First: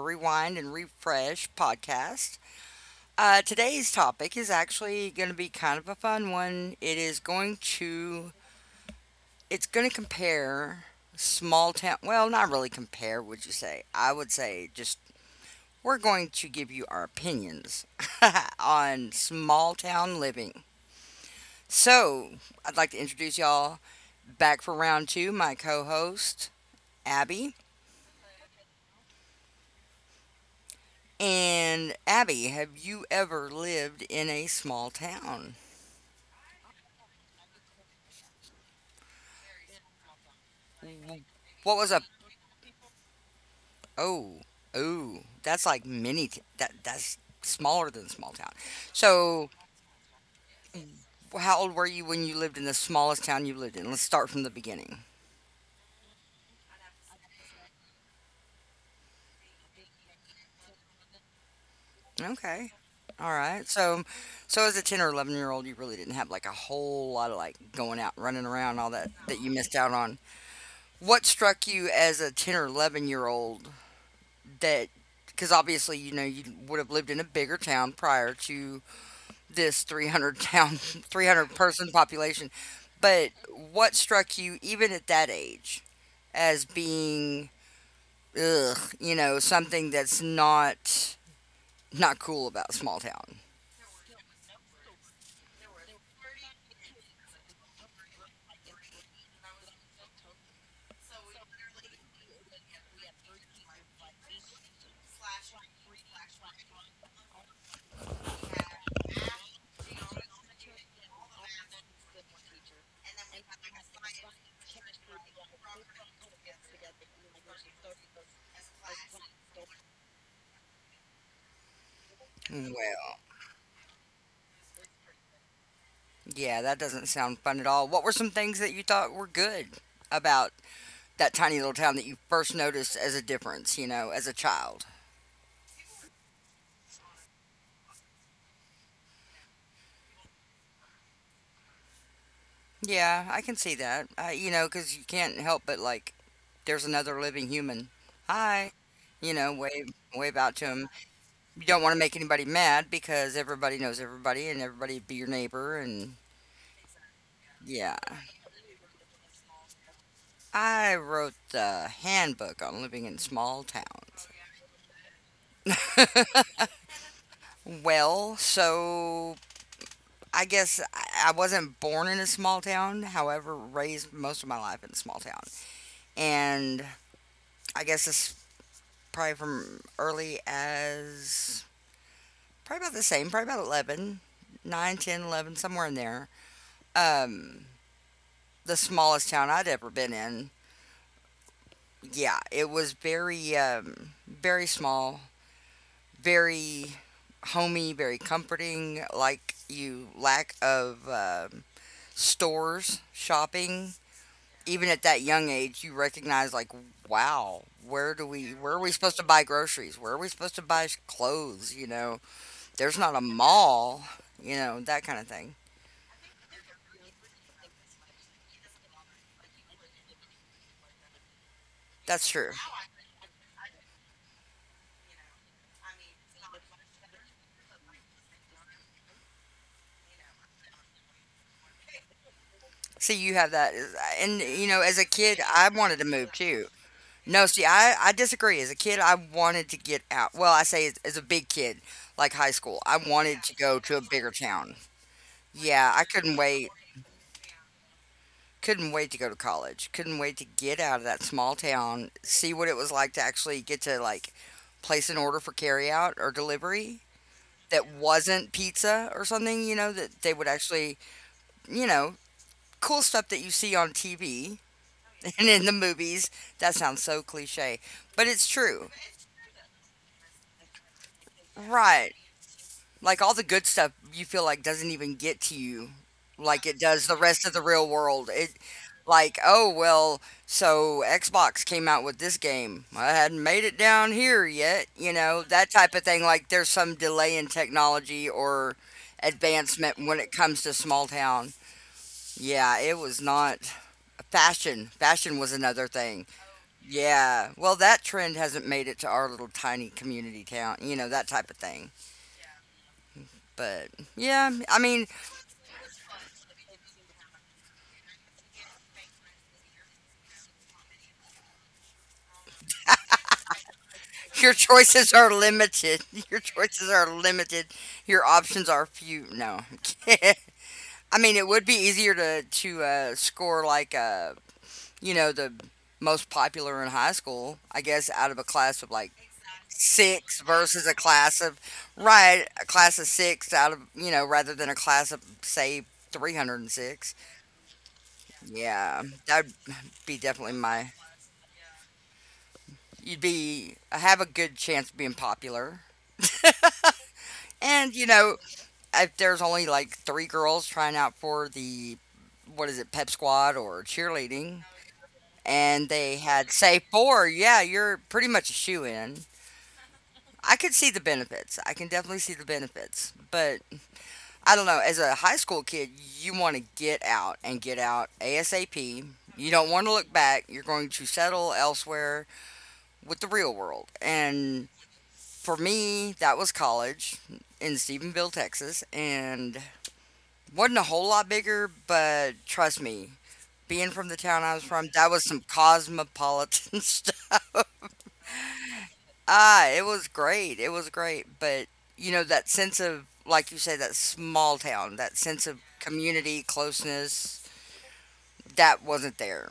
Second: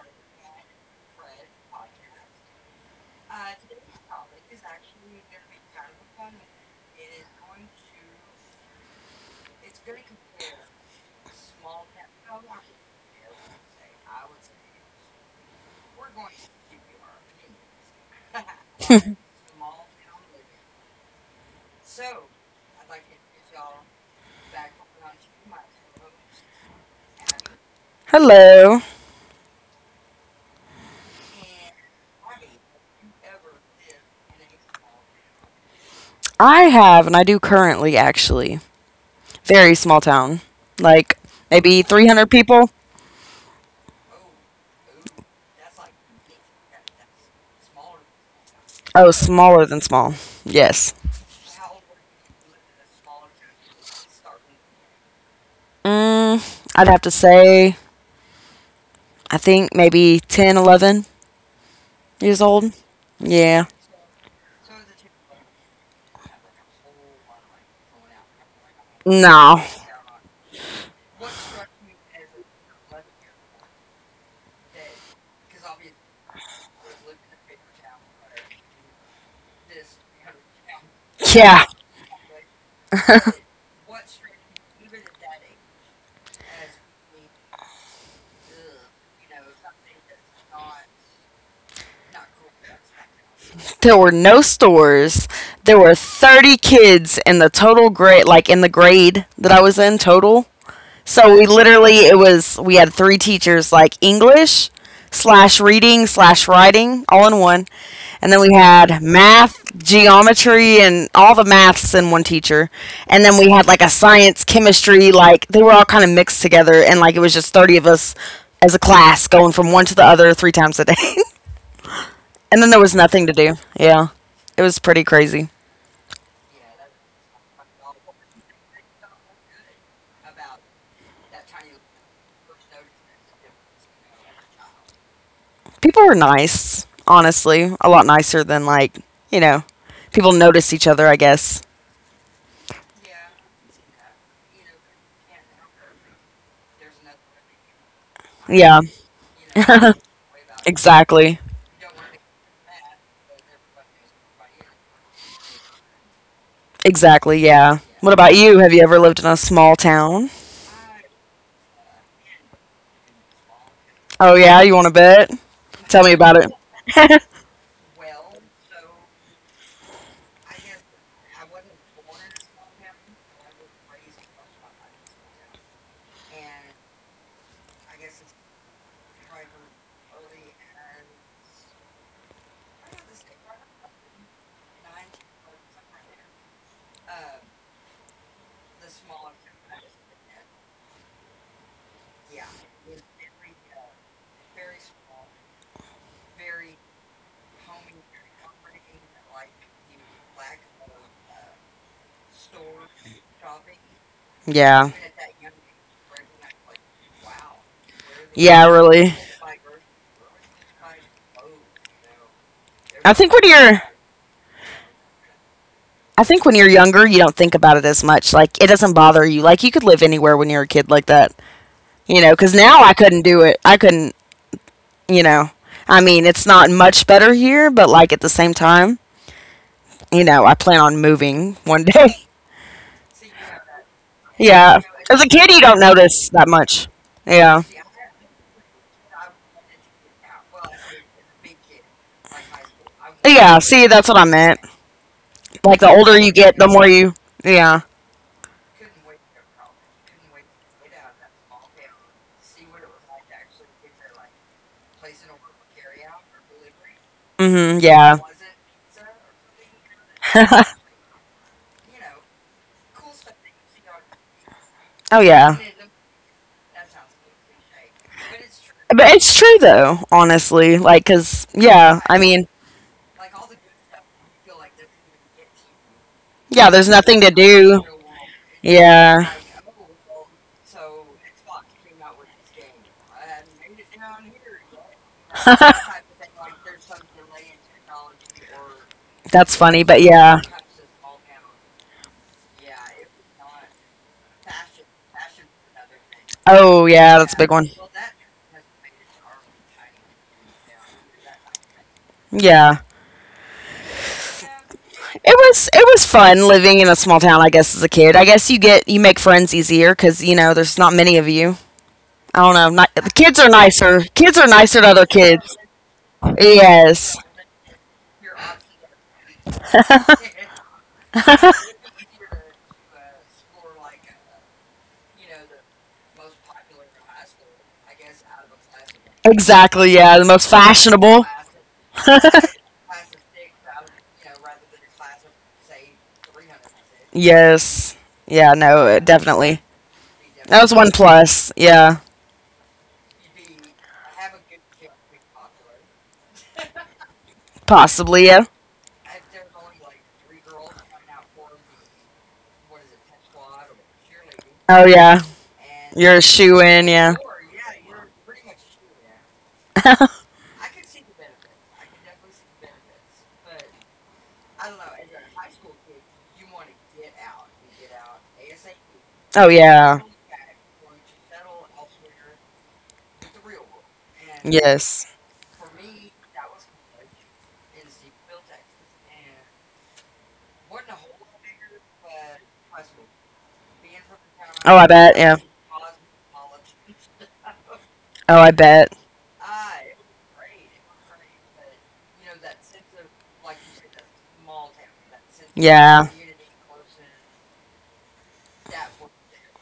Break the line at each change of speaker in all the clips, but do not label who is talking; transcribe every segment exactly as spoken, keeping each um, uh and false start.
Rewind and Refresh podcast. Uh, today's topic is actually going to be kind of a fun one. It is going to, it's going to compare small town, well, not really compare, would you say? I would say just we're going to give you our opinions on small town living. So, I'd like to introduce y'all back for round two, my co host, Abby.
Hello.
And Abby, have you ever lived in a small town?
I have, and I do currently actually, very small town. Like
What
maybe
was a
three hundred people.
oh oh that's like mini t- that that's smaller than small town.
Oh,
So
smaller than small. Yes.
how old were you when you lived in the smallest town you lived in? Let's start from the beginning.
Mm, I'd have to say, I think maybe ten, eleven years old.
Okay. All
Yeah.
right. So so as a ten or eleven year old, you really didn't have like a whole lot of like going out running around, all that that you
No.
missed out on. What struck you as a ten or eleven year old that, because obviously you know you would have lived in a bigger town prior to this three hundred town 300
Yeah.
person population, but what struck you even at that age as being ugh, you know, something that's not not cool about small town?
There were no stores. There were thirty kids in the total grade, like in the grade that I was in total. So we literally it was we had three teachers like English slash reading slash writing all in one, and then we had math, geometry, and all the maths in one teacher, and then we had like a science, chemistry, like they were all kind of mixed together, and like it was just thirty of us as a class going from one to the other three times a day, and then there was
Well,
nothing to do. Yeah, it was pretty crazy.
yeah, that doesn't sound fun at all. What were some things that you thought were good about that tiny little town that you first noticed as a difference, you know, as a child?
People were nice, honestly, a lot nicer than like you know people notice each other, I guess.
Yeah, I can see that. Uh, you know, because you can't help but like there's another living human. Hi.
Yeah.
You know, wave wave out to him.
Exactly.
You don't want to make anybody mad because everybody knows everybody and everybody be your neighbor, and
Exactly, yeah.
yeah.
What about you? Have you ever lived in a small town?
I wrote the handbook on living in small town.
Oh, yeah, you want to bet? Tell me about it.
Well, so I guess I I wasn't born in a small town, however, raised most of my life in a small town. And I guess it's probably from early as probably about the same, probably about eleven, nine, ten, eleven, somewhere in there. um, the smallest town I'd ever been in. Yeah, it was very, um, very small, very homey, very comforting. Like you lack of um stores, shopping.
Yeah.
Even at that young age, you recognize like, wow, where do we,
Yeah,
where are we
really.
supposed to buy groceries? Where are we supposed to buy sh- clothes? You know, there's
I
not
think
a
when you're
mall. You know that kind of thing.
I think when you're younger, you don't think about it as much. Like it doesn't bother you. Like you could live anywhere when you're a kid like that. You
That's
know,
true.
cuz now I couldn't do it. I couldn't, you know. I mean, it's not much better here, but like at the same time, you know, I plan on moving one day.
See, you have that, and you
Yeah.
know, as a
As a kid,
kid,
you don't
I wanted to
notice
move
that
too.
much.
No,
Yeah.
see, I I disagree. As a kid, I wanted to get out. Well, I say as, as a big kid, like high school, I wanted
Yeah,
to
see,
go
that's
to a
what I
bigger
meant.
town.
Like, the
Yeah, I
older you
couldn't
get, the
wait.
more you. Yeah.
Couldn't wait to go to college. Couldn't wait to get out of that small town, see what it was like to actually get to like place an order for carry out or delivery
Hmm.
that
Yeah.
wasn't pizza or something, you know, that they would actually, you know, cool stuff that you see on T V
Oh, yeah.
and in the movies. That sounds so cliche, but it's true.
But it's true, though, honestly. Like, because, yeah, I
Right.
mean,
Like all the good stuff you feel like doesn't even get to you
yeah,
like it
there's
does
nothing
the
to
rest of the
do.
real world. It
Yeah.
like, oh well, so Xbox came out with this game. I hadn't made it down here yet, you know, that type of thing, like there's some delay in technology or
That's funny, but
advancement when
yeah.
it comes to small town. Yeah, it was not fashion. Fashion was another thing.
Oh yeah, that's a big
Yeah.
one.
Well, that trend hasn't made it to our little tiny community town, you know, that type of thing.
Yeah.
But yeah, I mean,
It was it was fun living in a small town, I guess as a kid. I guess you get you make friends easier cuz you know, there's not many of you. I don't know. Not, the kids are nicer. Kids are
your
nicer to other
choices are
kids.
limited. Your choices are
Yes.
limited. Your options are few. No. I mean, it would be easier to to uh, score like uh, you know, the most popular in high school, I guess, out of a class of like
Exactly. Yeah, the
six
most
versus a
fashionable.
class of right, a class of six out of, you know, rather than a class of say three hundred and six.
Yes. Yeah, no,
Yeah, that'd
definitely.
be definitely
That was one
my.
plus. Yeah.
You'd be have a good chance of being popular. And you
Possibly,
know,
yeah.
if there's only like three girls trying out for the what is it, pep squad or cheerleading,
Oh yeah.
and
You're a
they
shoe
had
in,
say
yeah.
four, yeah, you're pretty much a shoe in. I could see the benefits. I can definitely see the benefits. But I don't know, as a high school kid, you want to get out and get out ASAP.
Oh
You don't want
yeah.
to look back. You're going to settle elsewhere with the real world. And
Yes.
for me, that was college in Stephenville, Texas, and wasn't a whole lot bigger, but trust me, being from the town I was
Oh, I
from,
bet.
that
Yeah.
was some cosmopolitan stuff.
Oh, I bet.
Ah, it was great. It was great. But, you know, that sense of, like you say, that small town, that sense of
Yeah.
community, closeness, that wasn't there.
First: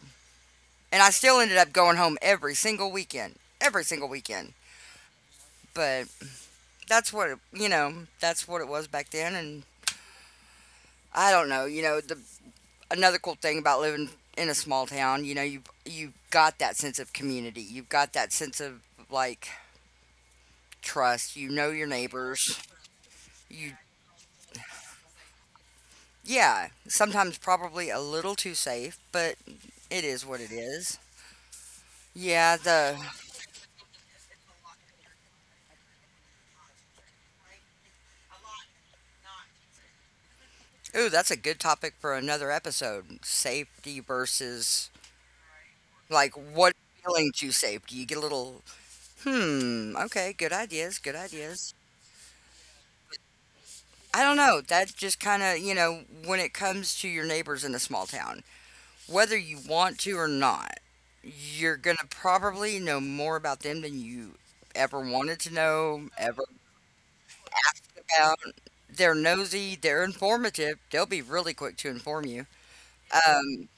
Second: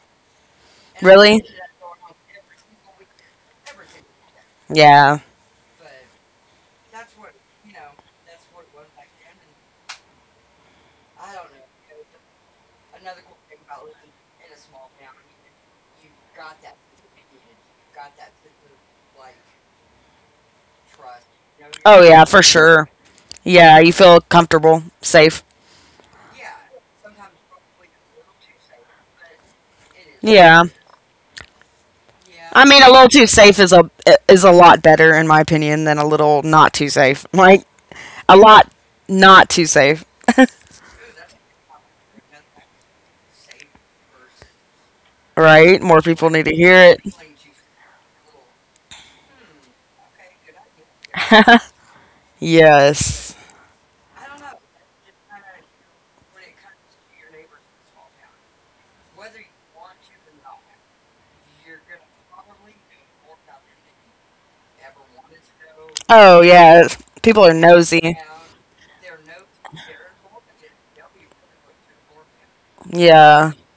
And I still
Really?
ended up going home every single weekend, every single weekend.
Yeah.
But that's what you know, that's what it was back then. And I don't know, you know, the another cool thing about living in a small town, you know, you you got that sense of community, you've got that sense of like trust, you know, your
Oh yeah, for
neighbors
sure.
you
Yeah, you feel comfortable, safe.
yeah, sometimes probably a little too safe, but it is what it
Yeah.
is. Yeah,
I mean, a
the
little too safe is a is a lot better in my opinion than a little not too safe. Like a lot not too safe,
ooh, that's a good topic for another episode, safety versus
right? More people
like
need to hear
what
it.
feelings you safety you get a little hmm, okay, good ideas, good ideas.
Yes.
I don't know. That's just kind of, you know, when it comes to your neighbors in a small town, whether you want to or not, you're going to probably know more about them than you ever wanted to know,
Oh,
ever
yeah. People are nosy.
about. They're nosy, they're informative, they'll be really quick to inform you.
Yeah.
Um,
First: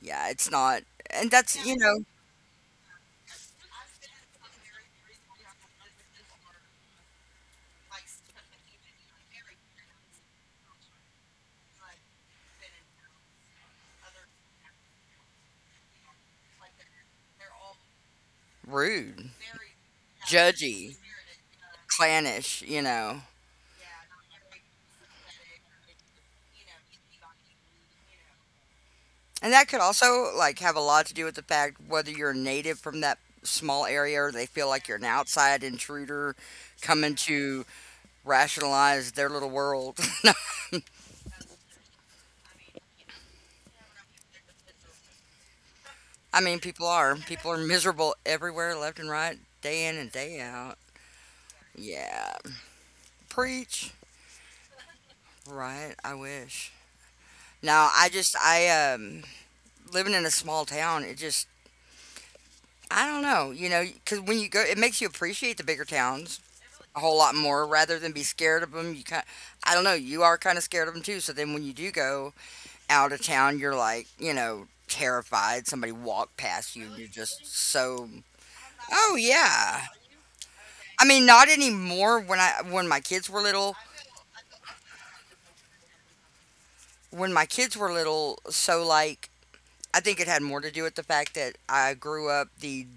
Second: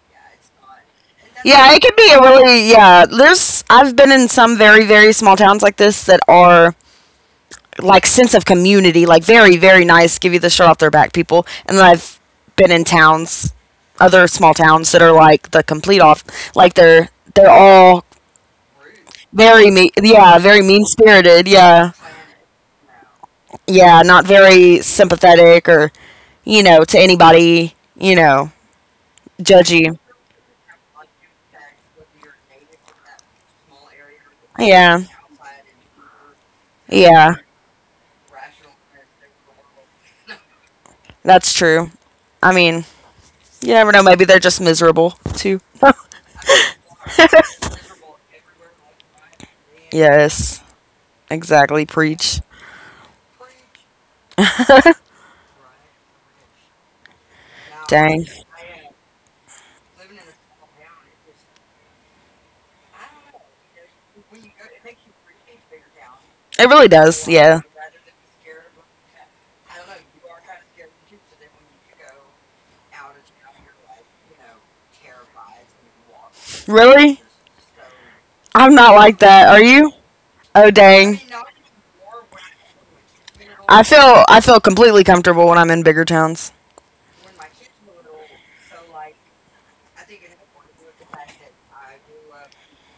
yeah, it's not, and that's,
Yeah,
you
it can
know,
be a really, yeah. There's, I've been in some very, very small towns like this that are like sense of community, like very, very nice, give you the shirt off their back people. And then I've been in towns, other small towns that are like the complete off, like they're, they're all
rude,
very, me- yeah, very mean
judgy,
spirited. Yeah.
clannish, you know.
Yeah, not very sympathetic or, you know, to anybody, you know,
And that could
judgy.
also like have a lot to do with the fact whether you're native from that small area or they feel like you're
Yeah.
an outside intruder coming
Yeah,
to rationalize their little world.
that's true. I mean, you never know, maybe they're just miserable too.
I mean, people are. People are miserable everywhere, left and right, day in and day
Yes,
out.
exactly.
Yeah.
Preach.
Preach. Right. I wish. Now, I
Dang.
just, I, um, living in a small town, it just, I don't know, you know, because when you go, it makes you appreciate the bigger towns
It really
a whole
does,
lot
yeah.
more rather than be scared of them. You kind, I don't know, you are kind of scared of them too. So then when you do go out of town, you're like, you know, terrified. Somebody walked past you, and you're
Really?
just so.
I'm not
Oh
like that. Are
yeah,
you? Oh
I
dang.
mean, not anymore. When I when my kids were little,
I feel I feel completely comfortable when I'm in bigger towns.
when my kids were little, so like I think it had more to do with the fact that I grew up the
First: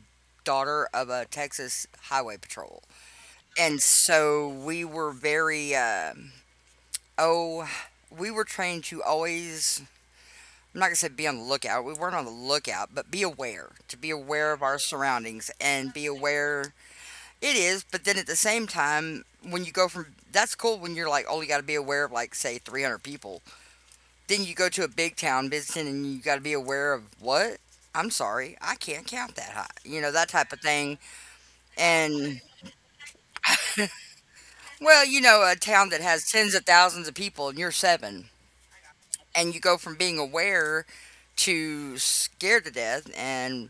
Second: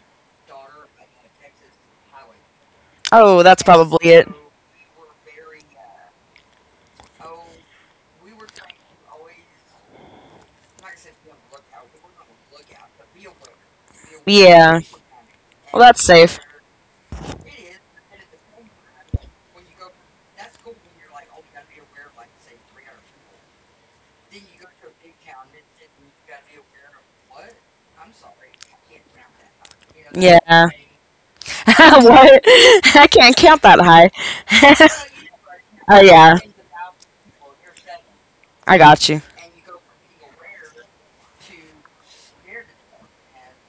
daughter of a Texas highway patrol,
Oh, that's
and
probably it.
so we were very. um oh, we were trained to always I'm not gonna say be on the lookout. We weren't on the lookout, but be aware, to be aware of our
Yeah.
surroundings
Well,
and
that's
be
safe.
aware it is. But then at the same time, when you go from that's cool when you're like oh, you got to be aware of like say three hundred people. Then you go to a big town visiting and you got to be aware of what? I'm sorry, I can't count that high. You know that type of
Yeah.
thing. And
What? I can't count that high.
well, you know a town that
Oh
has
yeah.
tens of thousands of people and you're seven.
I got you.
And you go from being aware to scared to death and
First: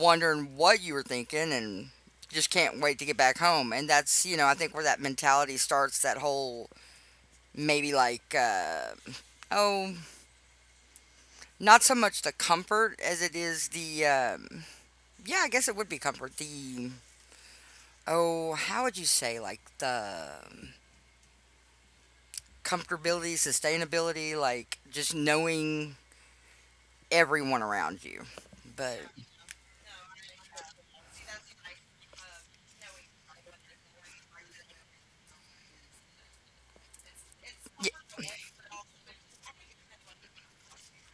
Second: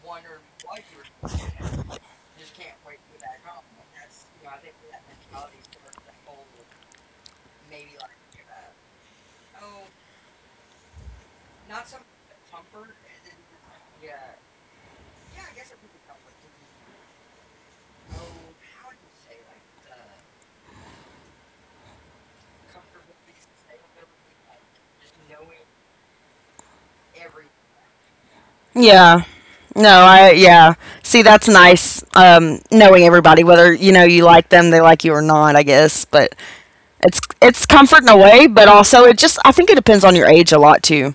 wondering what you were thinking and just can't wait to get back home. And that's, you know, I think where that mentality starts, that whole maybe like, uh, oh, not so much the comfort as it is the, um, yeah, I guess it would be comfort. The, oh, how would you say, like the comfortability, sustainability, like just knowing everyone around you. But
Yeah. No, I yeah. See, that's nice um knowing everybody whether you know you like them, they like you or not, I guess. But It's it's
y-
comfort in a way, but also it just I think it depends on your age a lot too.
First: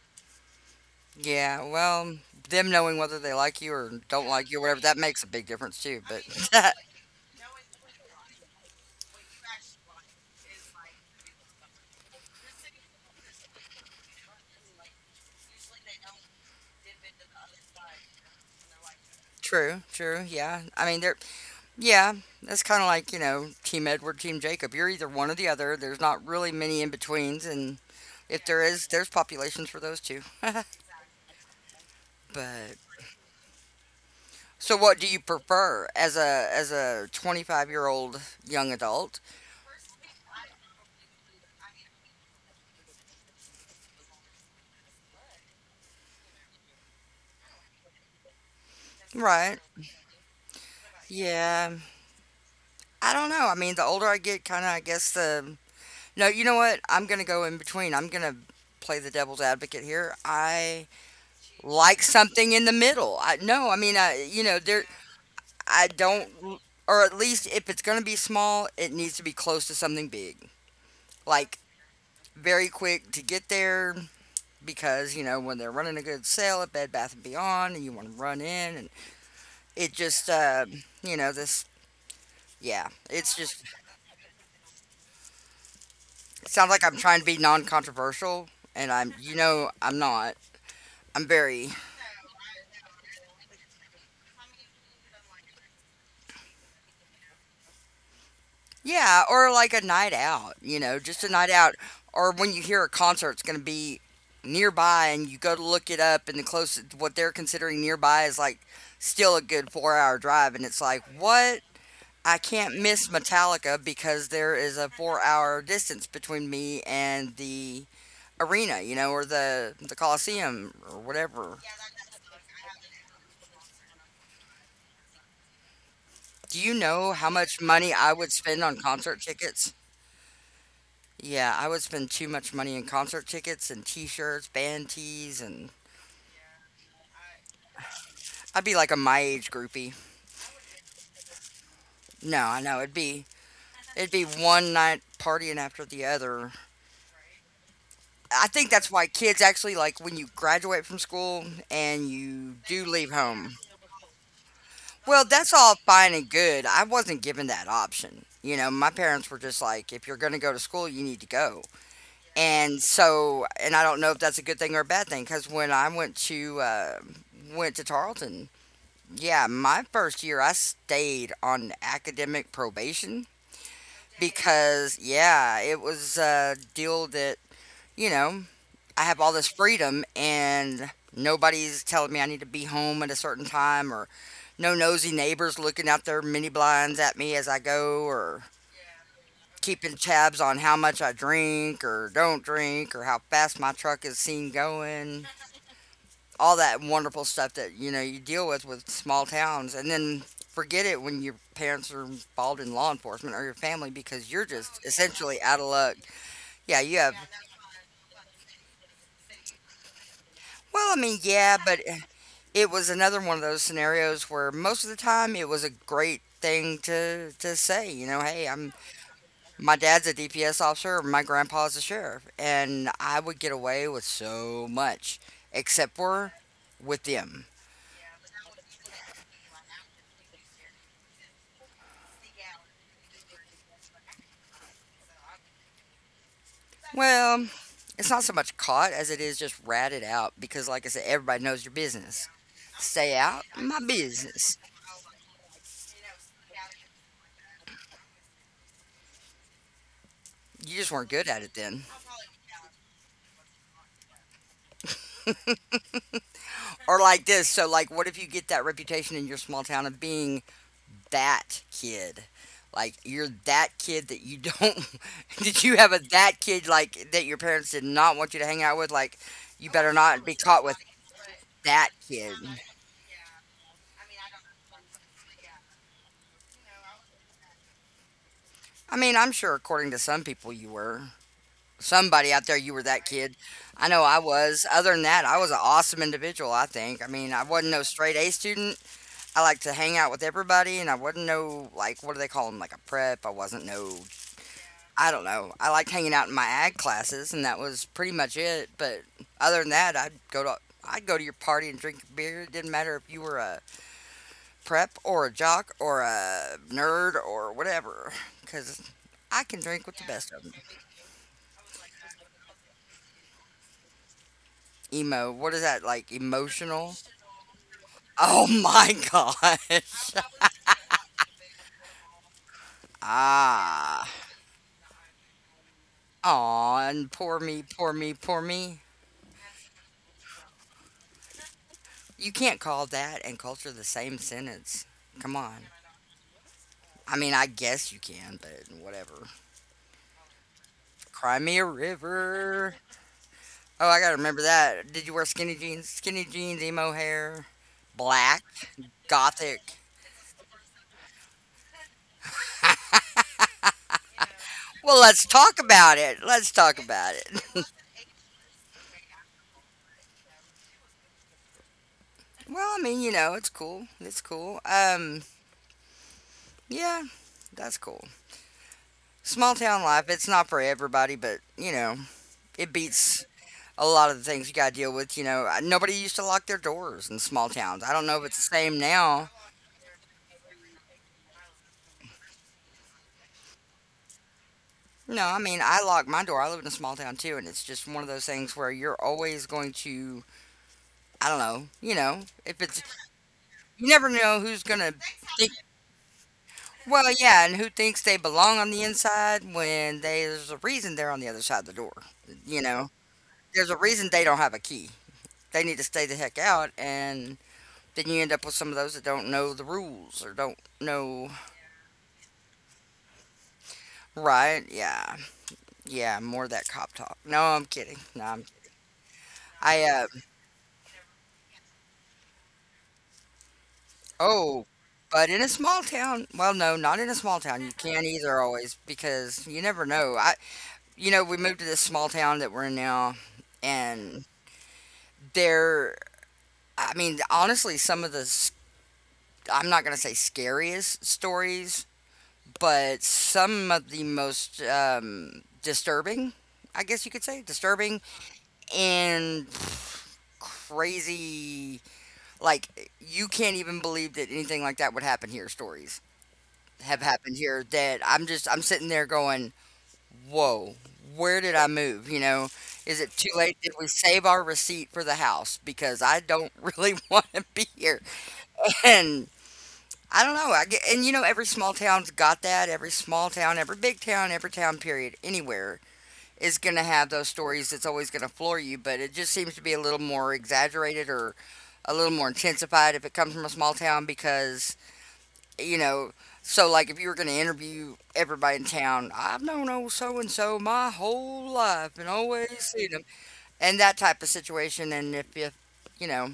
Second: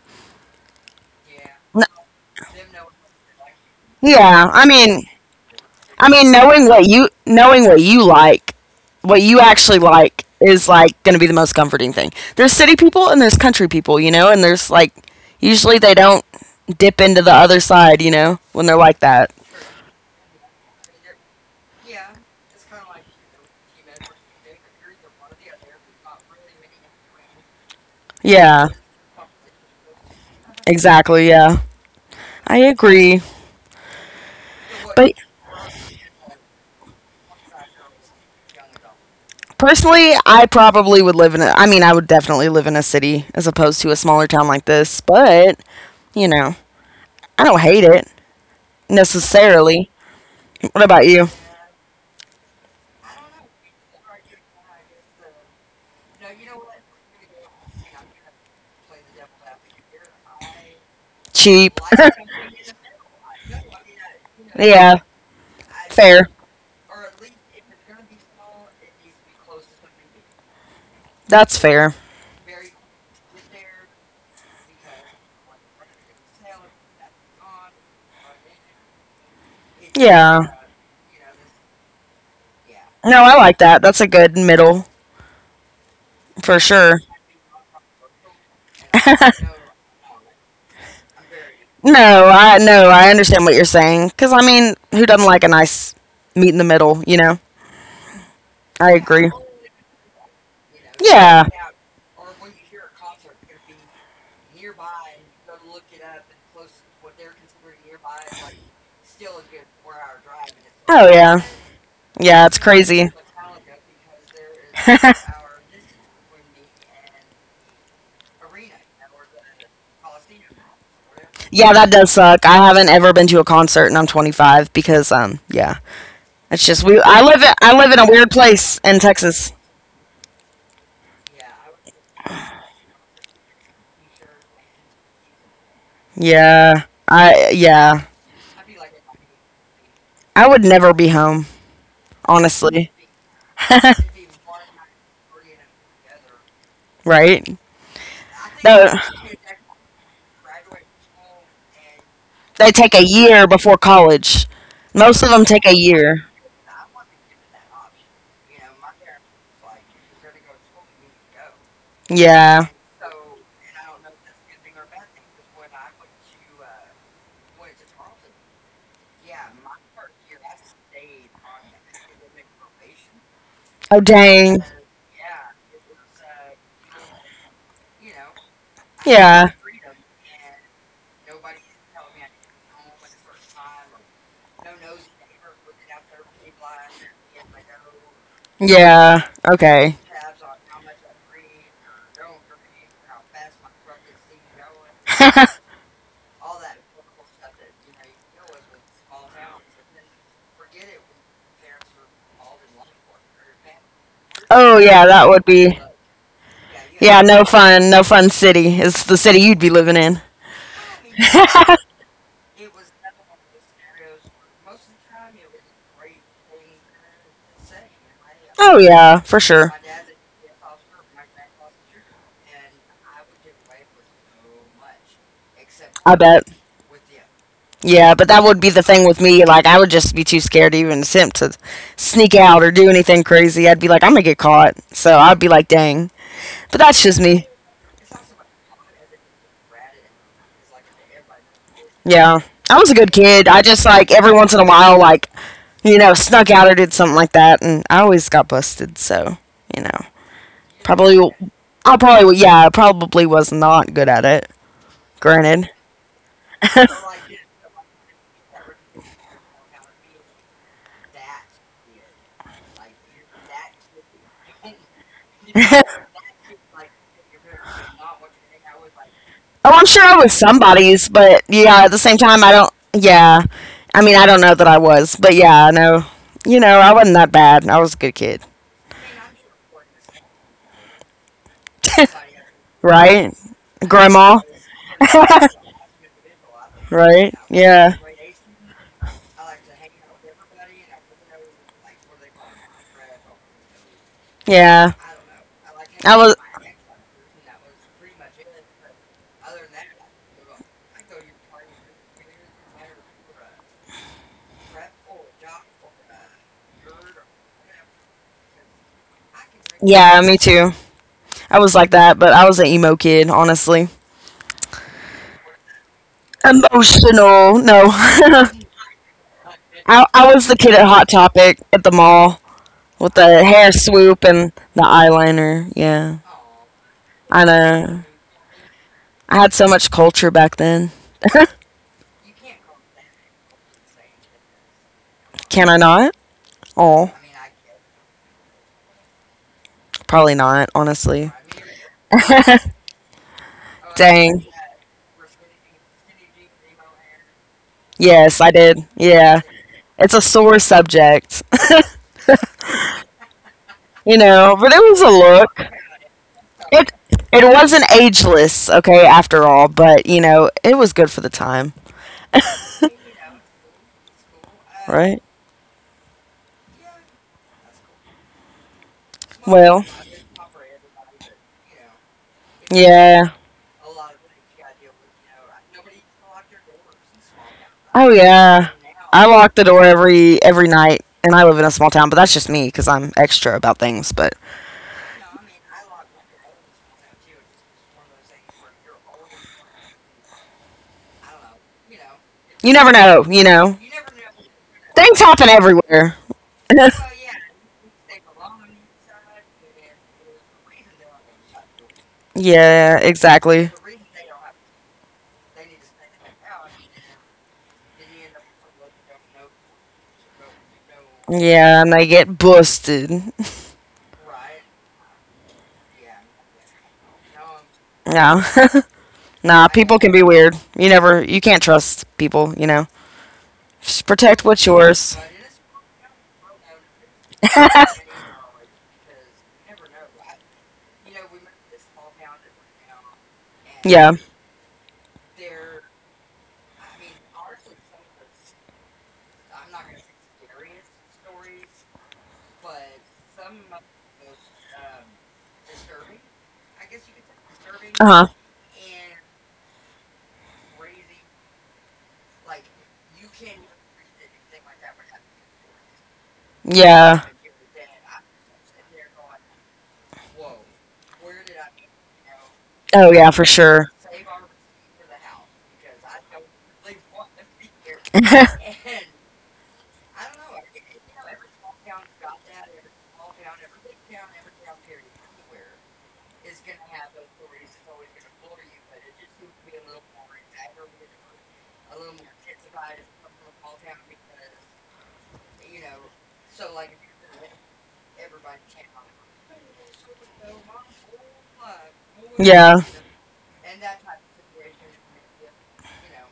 yeah,
N-
well, them knowing whether they like you or don't like
Yeah,
you,
I
whatever, that
mean,
makes a big difference too.
I
But
mean knowing what you knowing what you like, what you actually like is like going to be the most comforting thing. There's city people and there's country people, you know, and there's like usually they don't dip into the other side, you know, when they're like that.
true, true. Yeah. I mean, they're, yeah, that's kind of like, you know, Team Edward, Team Jacob. You're either one or the other. There's not really many in betweens. And if there
Yeah,
is, there's populations for those two.
exactly, yeah. I
But
agree.
so what do
But
you prefer as a as a twenty-five year old young adult?
personally, I probably would live in a, I mean, I would definitely live in a city as opposed to a smaller town like this, but, you know, I don't hate it
Right.
necessarily. What about you?
Yeah. I don't know. I mean, the older I get, kind of, I guess the No, you know what? I'm going to go in between. I'm going to play the devil's advocate here. I
Cheap.
like something in the middle. I no, I mean, I you know, there
Yeah.
I
Fair.
don't, or at least if it's going to be small, it needs to be close to something big. Like
That's fair.
very quick to get there because, you know, when they're running a good sale at Bed Bath and Beyond and you want to run in and it just,
Yeah.
uh, you know, this, yeah,
No,
it's
I like
just,
that. That's a good middle
it
for
sounds like I'm
sure.
trying to be non controversial and I'm, you know, I'm not. I'm very.
No, I no, I understand what you're saying. Cause I mean, who doesn't like a nice meet in the middle, you know? I
Yeah,
agree.
or like a night out, you know, just a
Yeah.
night out. Or when you hear a concert's going to be nearby and you go to look it up, and the closest, what they're considering nearby is like still a good four hour drive. And it's like,
Oh yeah.
what? I
Yeah, it's
can't miss
crazy.
Metallica because there is a four hour distance between me and the arena, you know, or the, the Coliseum or whatever.
Yeah, that does suck. I haven't ever been to a concert and I'm twenty-five because um yeah. It's
Do you
just we
know
I
how
live in,
much
I live in
money
a
I
weird
would spend
place
on
in
concert
Texas.
tickets? Yeah, I would spend too much money in concert tickets and T-shirts, band tees, and
Yeah. I yeah.
I'd be like a my age groupie.
I would never be home,
No, I know
honestly.
it'd be it'd be one night partying after the other.
Right?
I think
No,
that's why kids actually like when you graduate from school and you
they
do
take a
leave
year
home.
before college. Most
Well,
of them
that's
take a
all fine
year.
and good. I wasn't given that option. You know, my parents were just like, if you're going to go to school, you need to go.
Yeah.
And so, and I don't know if that's a good thing or a bad thing because when I went to uh, went to Tarleton. Yeah, my first year I stayed on academic probation
Oh, dang.
because yeah, it was a deal that, you know, I have all this
Yeah.
freedom and nobody's telling me I need to be home at a certain time or no nosy neighbors looking out their mini blinds at me as I go or
Yeah.
keeping
Okay.
tabs on how much I drink or don't drink or how fast my truck is seen going, all that wonderful stuff that you know you deal with with small towns, and then forget it when your parents are involved in law enforcement or your family because you're just
Oh, yeah, that
essentially
would
out of
be.
luck. Yeah, you have.
Yeah, no fun. No fun city. It's the city you'd be living in.
Well, I mean, yeah, but it was another one of those scenarios where most of the time it was a great thing to to say. You know, hey, I'm
Oh, yeah, for
my
sure.
dad's a D P S officer, or my grandpa's a sheriff, and I would get away with so much, except
I
for
bet.
with them.
Yeah, but that would be the thing with me. Like, I would just be too scared to even attempt to sneak out or do anything crazy. I'd be like, I'm gonna get caught. So I'd be like, dang. But that's just
Well,
me.
it's not so much caught as it is just ratted out because, like I said, everybody knows your business.
Yeah. I was a good
Stay out,
kid. I
my
just like every
business.
once in a while like, you know, snuck out or did something like that and I always got busted, so, you know.
You just weren't good
Probably
at it then.
I probably Yeah, I probably was not good at it. Granted.
Or like this. So, like, what if you get that reputation in your small town of being that kid? Like, you're that kid that you don't. Did you have a that kid, like, that your parents did not want you to hang out with? Like, you
Oh, I'm
better
sure I
not be
was
caught with
somebody's, but yeah,
that
at the same
kid.
time I don't yeah. I mean, I don't know that I was, but yeah, I know. You know, I wasn't that bad. I was a good kid.
I mean, I'm sure according to some people you were. Somebody out there, you were that
Right?
kid. I know I
Grandma,
was. Other than that, I was an awesome individual, I think. I
right?
mean, I wasn't no
Yeah.
straight A student. I like to hang out with everybody, and I wasn't no, like, what do they call them? Like a prep. I wasn't no,
Yeah.
I don't know. I liked hanging
I
out in
was
my ag classes, and that was pretty much it. But other than that, I'd go to. I'd go to your party and drink beer. It didn't matter if you were a prep or a jock or a nerd or whatever, because I can drink with the
yeah,
best
me
of them.
too. I was like that, but I was an emo kid, honestly.
Emo, what is that like? Emotional?
Emotional. No.
Oh my god.
I I was the kid at Hot Topic at the mall with the hair
Ah.
swoop and the eyeliner. Yeah.
Aw, and poor
I
me, poor
know.
me, poor me.
I had so much culture back then.
You can't call that and culture the same sentence. Come on.
Can I not? Oh,
I mean, I guess you can, but whatever.
probably not, honestly.
Cry me a river. Oh, I gotta
Dang.
remember that. Did you wear skinny jeans? Skinny jeans, emo hair,
Yes,
black,
I did. Yeah.
gothic.
It's a sore subject, you know. But it
Well,
was a
let's talk
look.
about it. Let's talk
It
about
it
it.
wasn't ageless, okay, after all. But you know, it was good for the time,
Well, I mean, you know, it's cool. It's cool.
right?
Um, yeah, that's cool. Small town
Well,
life, it's not for everybody, but you know, it beats
yeah.
a lot of the things you got to deal with. You know, nobody used to lock their doors in small towns. I don't
Oh
know if it's the
yeah.
same now.
I lock the door every every night, and I live in a small town. But that's just me because I'm extra about things. But
No, I mean, I lock my door. I live in a small town too, and it's just one of those things where you're always going to, I don't know, you know, if
you
it's,
never know, you know.
you never know who's going to
Things happen
think,
everywhere.
well, yeah, and who thinks they belong on the inside when they, there's a reason they're on the other side of the door. You know,
Yeah,
there's
exactly.
a reason they don't have a key. They need to stay the heck out and then you end up with some of those that don't know the rules or don't know
Yeah, and they get busted.
right. Yeah, yeah, more of that cop talk. No, I'm kidding. No,
Yeah.
I'm,
Nah,
I
people
uh
can be weird. You never, you can't trust people. You know, just protect
oh,
what's yours.
but in a small town, well, no, not in a small town. You can't either always because you never know. I, you know, we moved to this small town that we're in now,
Yeah.
and there, I mean, honestly, some of the s- I'm not gonna say scariest stories, but some of the most um, disturbing, I guess you could say disturbing
Uh huh.
and crazy, like you can't even believe that anything like that would happen here stories, have
Yeah.
happened here that I'm just i'm sitting there going whoa, where did I move, you know? Is it
Oh
too
yeah, for
late? Did we
sure.
save our receipt for the house because I don't really want to be here? And I don't know, I get, and you know every small town's got that, every small town, every big town, every town period anywhere is going to have those stories. It's always going to floor you, but it just seems to be a little more exaggerated or a little more intensified if it comes from a small town because, you know, so like if you were going to interview everybody in town, I've known old so and so my whole life and always
Yeah.
seen them, and that type of situation, and if if you know,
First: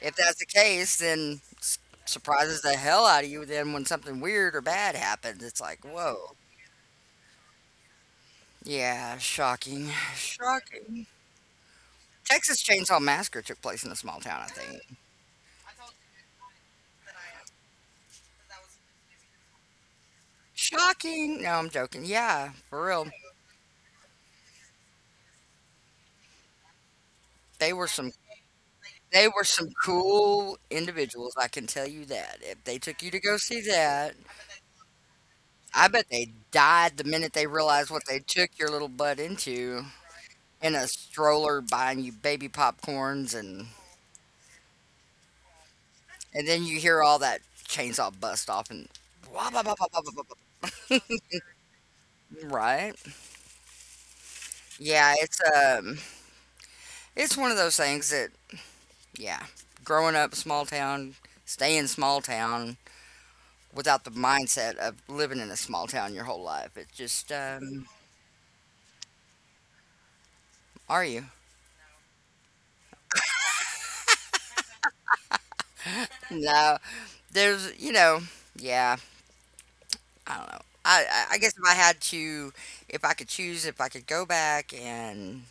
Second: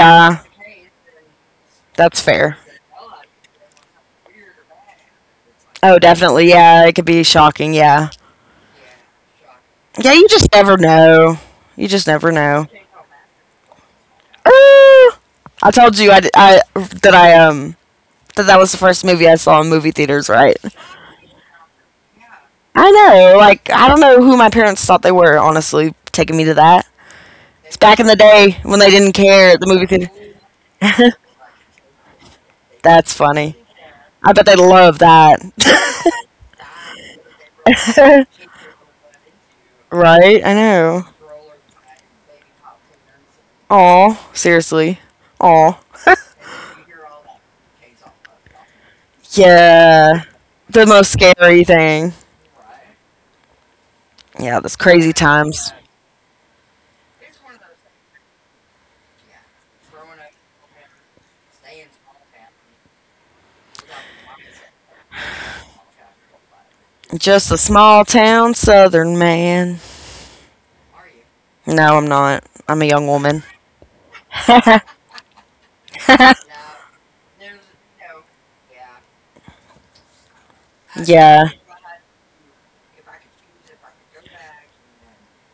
if that's the case then s-
that's fair.
surprises the hell out of you then when something weird or bad happens, it's like
Oh,
whoa.
definitely. Yeah, it could be shocking. Yeah.
Yeah, shocking.
Yeah, you just never
Shocking.
know. You just never
Texas
know.
Chainsaw Massacre took place in a small town, I think.
I told you I I that I um that that was the first movie I saw in movie theaters, right?
Shocking. No, I'm joking. Yeah, for
I
real.
know, like I don't know who my parents thought they were, honestly, taking me to that.
They
It's
were
back
some,
in the day when they didn't
they were
care at
some
the movie
cool
theater.
individuals, I can tell you that. If they took you to
That's
go see
funny.
that,
I bet they love that.
I bet they died the minute they realized what they took your little butt into,
Right? I
in a
know.
stroller buying you baby popcorns, and
Aw, seriously. Aw.
and then you hear all that chainsaw bust off and wah, bah, bah, bah, bah, bah,
Yeah.
bah,
The most scary thing.
bah. Right?
Yeah, those crazy
Yeah, it's
times.
um it's one of those things that, yeah, growing up small town, staying small town without the mindset of living in a small town your whole life. It's just
Just a
um
small town southern man.
are you?
No, I'm not. I'm a young woman.
No, there's, you know, yeah, I don't know. I, I I
Yeah.
guess if I had to, if I could choose, if I could go back and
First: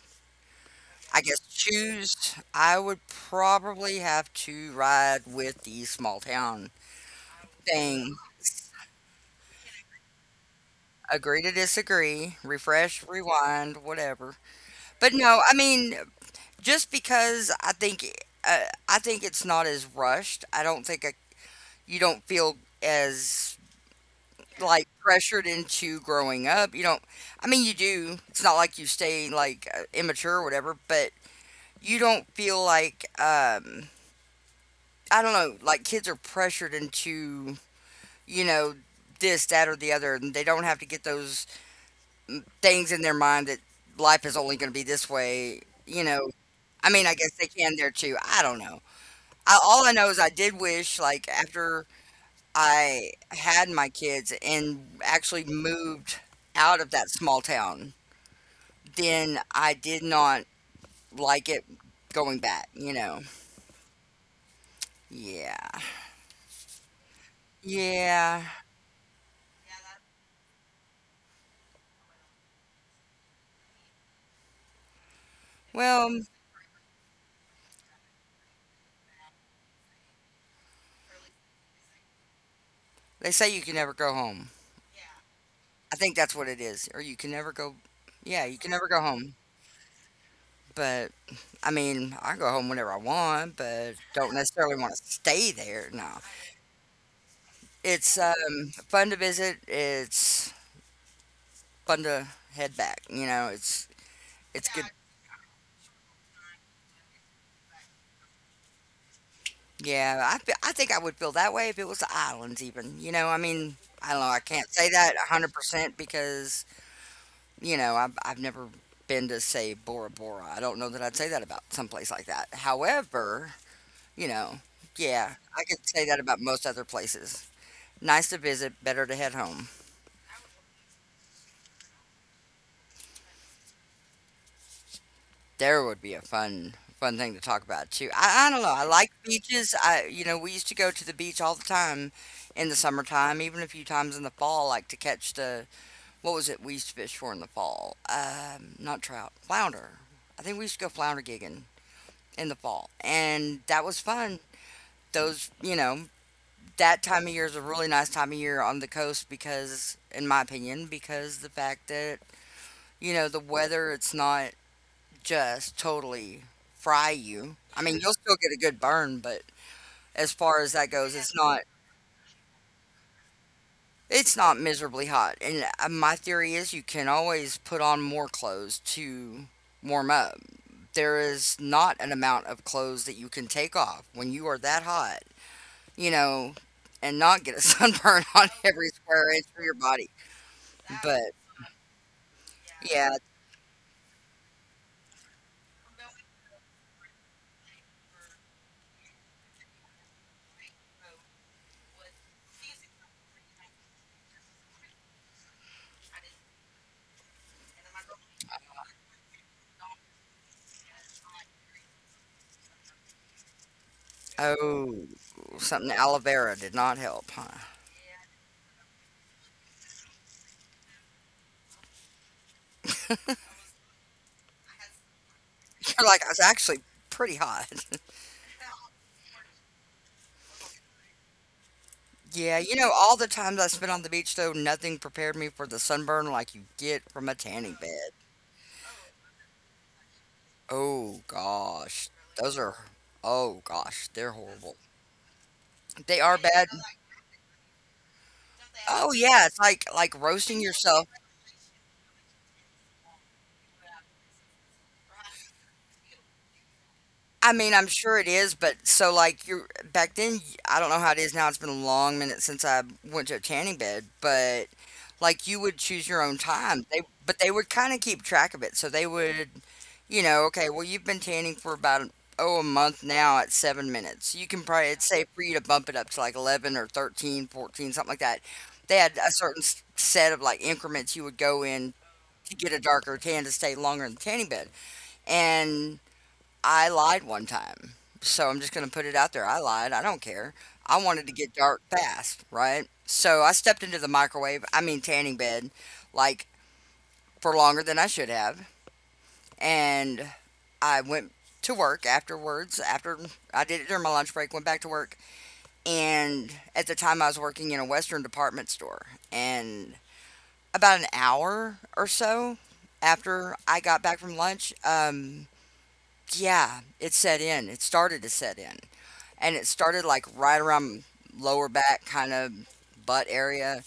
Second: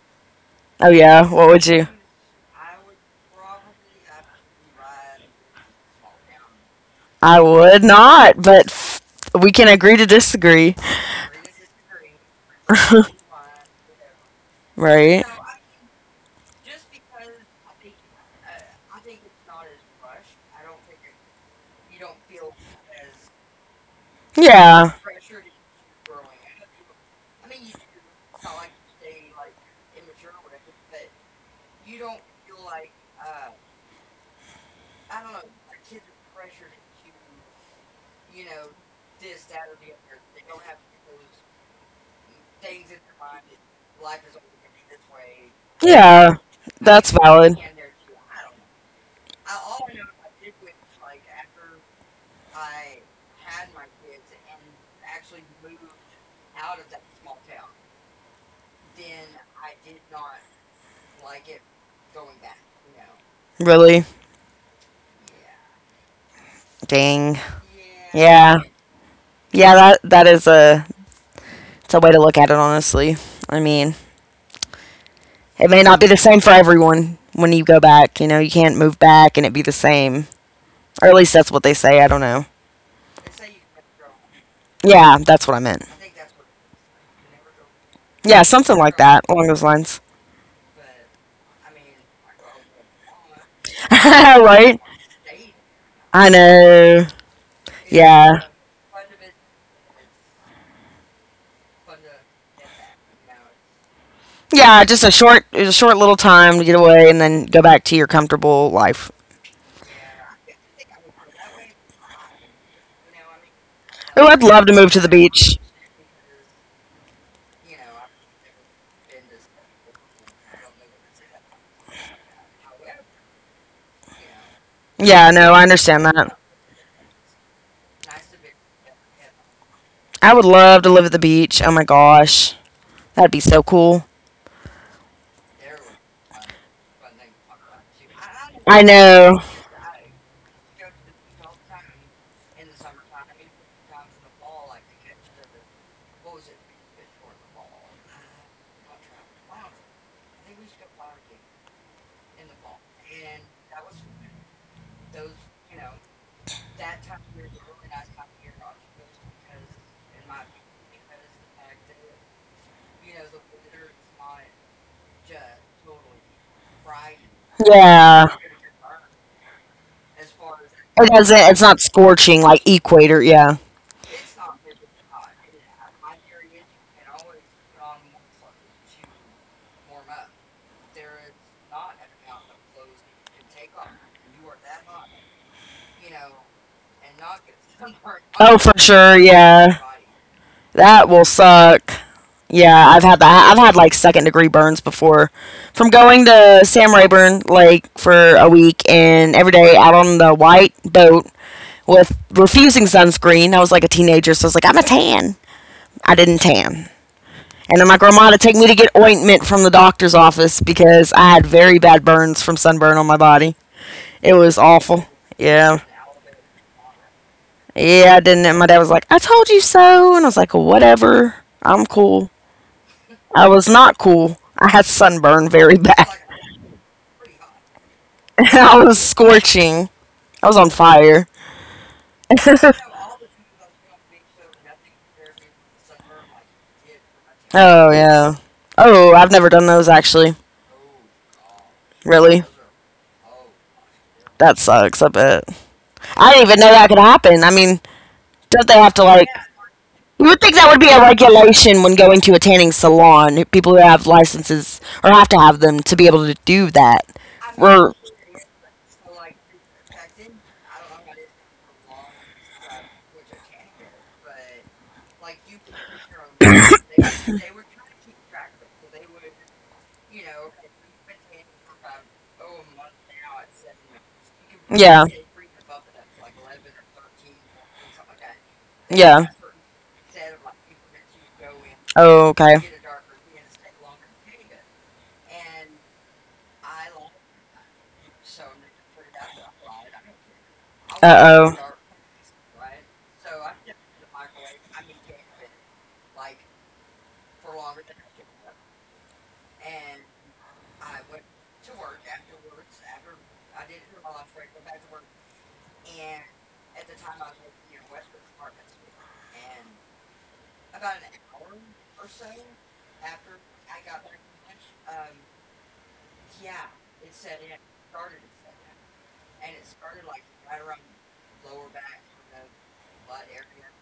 Oh,
I
yeah.
guess
What would you?
choose, I would probably have to ride with the small town
I would
thing.
not, but f- we can agree to disagree,
Agree to disagree, refresh, rewind, whatever. But
right?
no, I mean, just because I think, uh, I think it's not as rushed. I don't think I, you don't feel as like
Yeah.
pressured into growing up. You don't, I mean, you do. It's not like you stay like uh, immature or whatever, but you don't feel like, um, I don't know, like kids are pressured into, you know, this, that, or the other, and they don't have to get those things in their mind that life is only going to be this way, you know.
Yeah.
I mean,
That's
I guess they
valid.
can there too. I don't know. I, all I know is I did wish, like, after I had my kids and actually moved out of that small town, then I did not like it going back, you know.
Really?
Yeah.
Dang.
Yeah.
Yeah. Yeah, that that is a it's a way to look at it honestly. I mean, it may not be
Well,
the same for everyone when you go back, you know, you can't move back and it be the same. Or at least that's what they say, I don't know.
they say you can never go home.
Yeah, that's what I
I
meant.
think that's what it is. Or you can never go. Yeah,
Yeah,
you can never
something
go
like
home.
that, along those lines.
But I mean, I go home whenever I want, but don't necessarily want
Right?
to stay there. No.
I know.
It's
Yeah.
um fun to visit. It's fun to head back, you know. It's it's good.
Yeah, just a short, a short little time to get away and then go back to your comfortable life.
Yeah, I feel I think I would feel that way if it was the islands even, you know, I mean, I don't know,
Oh,
I
I'd
can't
love to
say
move to
that
the beach.
one hundred percent because, you know, I've, I've never been to, say, Bora Bora. I don't know that I'd say that about someplace like that. However, you know, yeah,
Yeah, no,
I
I
could say
understand
that about
that.
most other places. Nice to visit, better to head home.
I would love to live at the beach. Oh my gosh. That'd be so cool.
There would be a fun, fun thing to talk about too. I, I don't know, I
I
like
know.
beaches. I, you know, we used to go to the beach all the time in the summertime, even a few times in the fall, like to catch the what was it we used to fish for in the fall? Um, not trout, flounder. I think we used to go flounder gigging in the fall, and that was fun. Those, you know, that time of year is a really nice time of year on the coast because, in my opinion, because the fact that you know the weather, it's not just totally fry you. I mean, you'll
Yeah.
still get a good burn, but as far as that
It
goes, it's
doesn't,
not
it's not scorching like equator, yeah.
It's not miserably hot. And uh, my theory is you can always put on more clothes to warm up. There is not an amount of clothes that you can take off when you are that hot, you know, and not get a sunburn on
Oh, for
every
sure,
square inch of your
yeah.
body.
That will
But
suck. Yeah, I've
yeah,
had that. I've had like second degree burns before from going to Sam Rayburn Lake for a week and every day out on the white boat with refusing sunscreen. I was like a teenager, so I was like, I'm a tan. I didn't tan. And then my grandma to take me to get ointment from the doctor's office because I had very bad burns from sunburn on my body. It was
oh,
awful. Yeah.
something aloe vera did not help, huh?
Yeah, I didn't. And my dad was like, I told you so. And I was like, whatever. I'm cool. I was not cool. I had sunburn very
You're
bad.
like, I was actually pretty hot.
I was scorching. I was on fire.
Yeah, you know, all the times I spent on the beach, though, nothing prepared me for the sunburn like you get from a tanning
Oh
bed.
yeah. Oh, I've never done those actually.
Oh gosh,
Really?
those are oh gosh, they're
That
horrible.
sucks, I bet.
They are
I didn't
bad.
even know that could happen. I mean, don't they have to
Oh
like
yeah, it's like like
you would
roasting
think that would be a
yourself.
regulation when going to a tanning salon. People who have licenses or have to have them to be able to do that.
I
We
mean, I'm sure it is, but so like you're back then. I don't know how it is now. It's been a long minute since I went to a tanning bed, but like you would choose your own time. They But they would kind of keep track of it, so they would. You know, okay, well, you've been tanning for about, oh, a month now at seven minutes. You can probably, it's
Yeah.
safe for you to bump it up to like eleven or thirteen, fourteen, something like that. They had
Yeah.
a certain s- set of like increments you would go in
Oh
to
Okay.
get a darker tan to stay longer in the tanning bed. And I lied one time. So I'm just going to put it out there. I lied. I don't care. I wanted to
Uh
get
oh.
dark fast, right? So I stepped into the microwave, I mean, tanning bed, like for longer than I should have. And I went to work afterwards. After I did it during my lunch break, went back to work, and at the time I was working in a Western department store. And about an hour or so after I got back from lunch, um, yeah, it set in. It started to set in, and it started like right around lower back, kind of butt area,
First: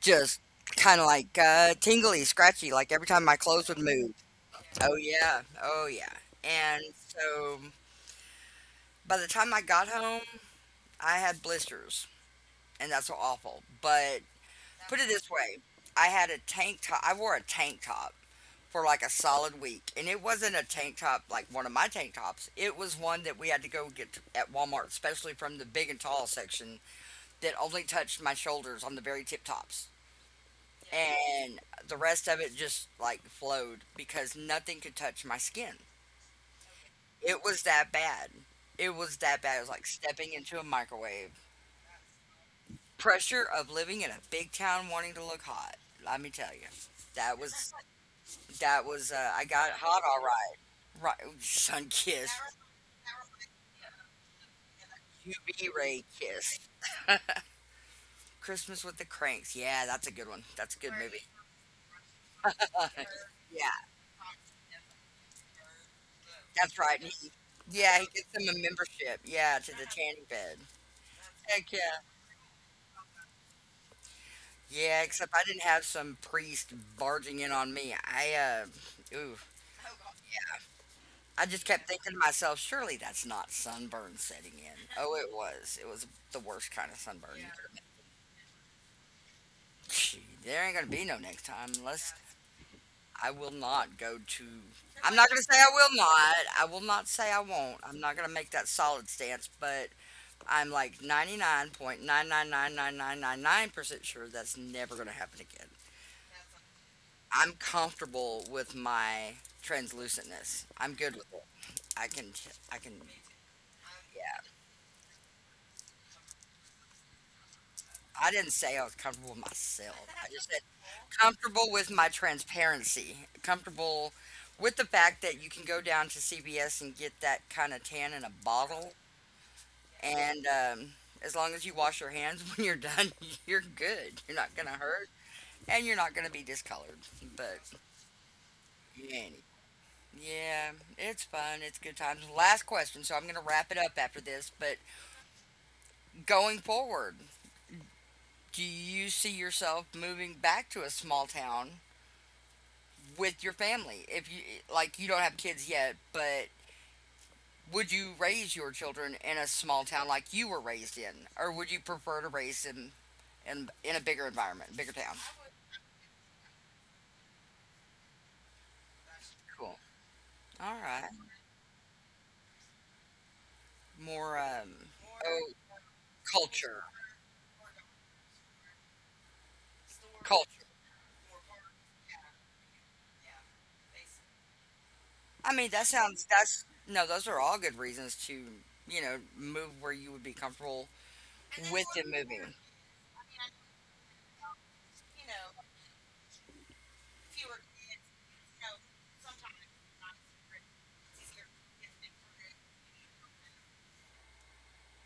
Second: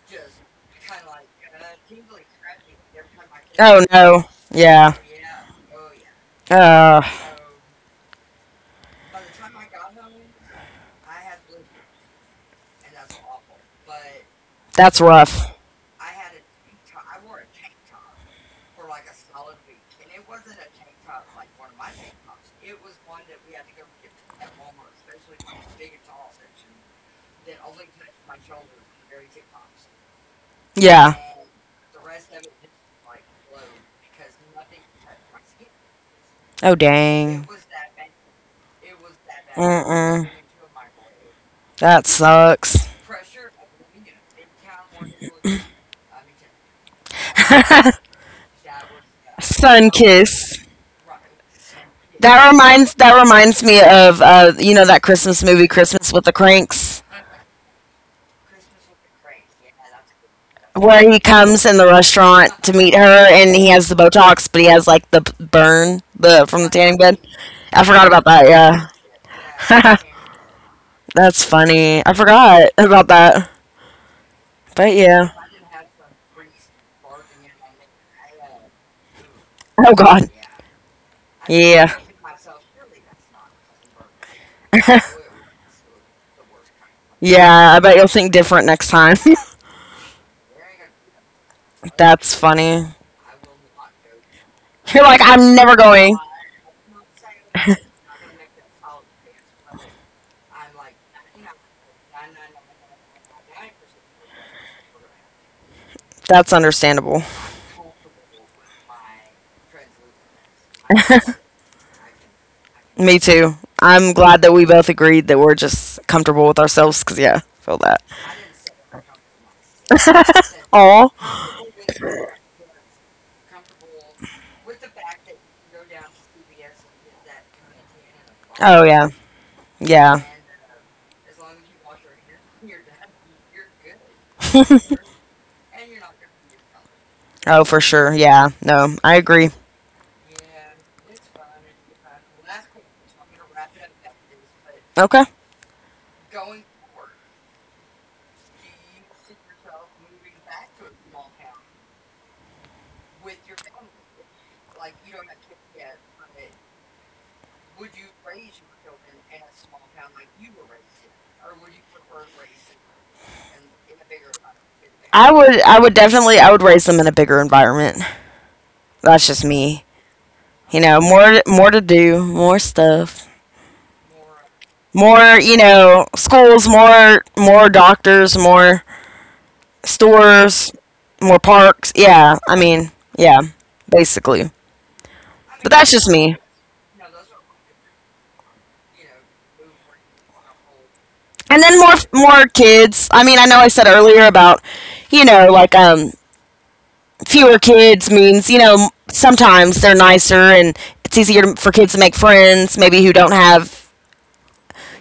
just kind of like uh, tingly, scratchy. Like every time my clothes would
Oh
move.
no. Yeah.
Oh yeah, oh yeah. And
Uh,
so by the time I got home, I had blisters, and that's awful. But put
that's
it this
rough.
way, I had a tank top, I wore a tank top for like a solid week, and it wasn't a tank top like one of my tank tops. It was one that we had to go get at Walmart, especially from the big and tall section, that only touched my shoulders on the very tip tops.
Yeah.
And the rest of it just like flowed because nothing could touch my skin.
Oh
It
dang.
was that bad. It was that bad. It was like
Mm-mm.
stepping into a microwave.
That sucks.
Pressure of living in a big town wanting to look hot. Let me tell you, that was that was uh, I got
Sun
hot all
kiss.
right. Right, sun kissed,
That reminds that reminds me of uh you know that Christmas movie
U V ray
Christmas with the
kissed.
Cranks.
Christmas with the Cranks. Yeah, that's a good one. That's a good
Where he
movie.
comes in the restaurant to meet her, and he
Yeah,
has the Botox, but he has like the p- burn the from the
that's
tanning
right. And
bed.
he,
I
yeah,
forgot
he
about
gets them a
that.
membership. Yeah, to the
Yeah,
tanning bed.
that's
Heck yeah.
funny. I forgot about that. But
Yeah,
yeah.
except I didn't have some priest barging in on me. I uh, ooh,
Oh God.
I just kept
Yeah.
thinking to myself, surely that's not sunburn setting in. Oh, it was. It was the worst kind of sunburn you could
Yeah. I
imagine.
bet you'll think different next time.
Gee, there ain't going to be no next time unless
That's funny.
I will not go to.
You're
I'm
like,
not going to
I'm
say I
never
will
going.
not. I will not say I won't. I'm not going to make that solid stance, but I'm like ninety-nine point nine nine nine nine nine nine nine percent sure that's never going to happen again.
That's understandable.
I'm comfortable with my translucentness. I'm good with it. I can, t- I can,
Me too. I'm glad that
yeah.
we both agreed that we're just comfortable with ourselves because, yeah, feel that.
I didn't say I was comfortable with myself. I just said
Oh.
comfortable with my transparency, comfortable with the fact that you can go down to C V S and get that kind of tan in a
Oh box
bottle.
yeah. Yeah. And,
And um, as long as you wash your hands when you're done, you're good. You're not going to hurt and you're not going to be discolored. But
oh for sure. Yeah. No, I
man,
agree.
yeah, it's fun. It's good times. Last question. So I'm going to wrap it up after this. But
Okay.
going forward, do you see yourself moving back to a small town with your family if you like you don't have kids yet but would you raise your children in a small town like you were raised in or would you prefer to raise them
And
in in a bigger environment, bigger town?
I would I would definitely I would raise them in a bigger environment. That's just
Cool,
me.
all
You know,
right.
more more to do, more stuff.
More, um
More,
oh,
you know, schools,
culture,
more more doctors, more
culture.
stores, more parks. Yeah. I mean, yeah, basically. I
I mean,
But
that
that's just
sounds,
me.
that's, no, those are all good reasons to, you know, move where you would be comfortable
And
with
then more
them moving,
more kids. I mean, I know I said earlier about you know like um fewer kids means you know sometimes they're nicer and it's easier to- for kids to make friends maybe who don't have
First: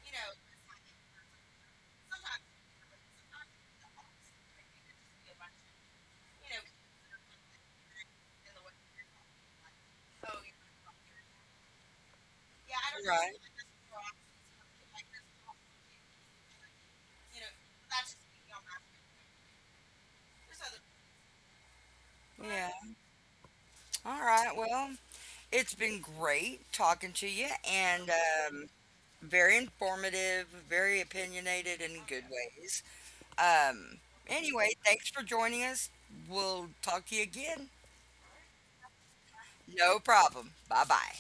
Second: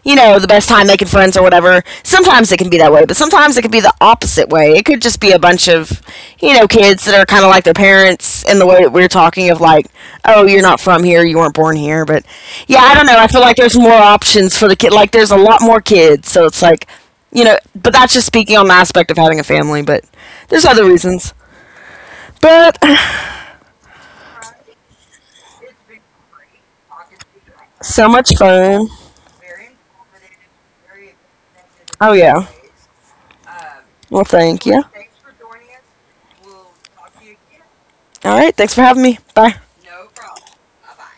you know, the best time making friends or whatever. Sometimes it can be that way, but sometimes it can be the opposite way. It could just be a bunch of, you know, kids that are kind of like their parents in the way that we're talking of like, oh, you're not from here, you weren't born here. But yeah, I don't know. I
right?
feel like there's more options for the kid. Like there's a lot more kids, so it's like, you know, but that's just speaking on the aspect of having a family. But there's other reasons.
Yeah,
But
all right, well, it's been great talking to you, and
so much
um,
fun.
very informative, very opinionated in
Oh
good
yeah.
ways. Um,
Well,
anyway,
thank you.
thanks for joining us. We'll talk to you again.
All right. Thanks for having me. Bye.
No problem. Bye bye.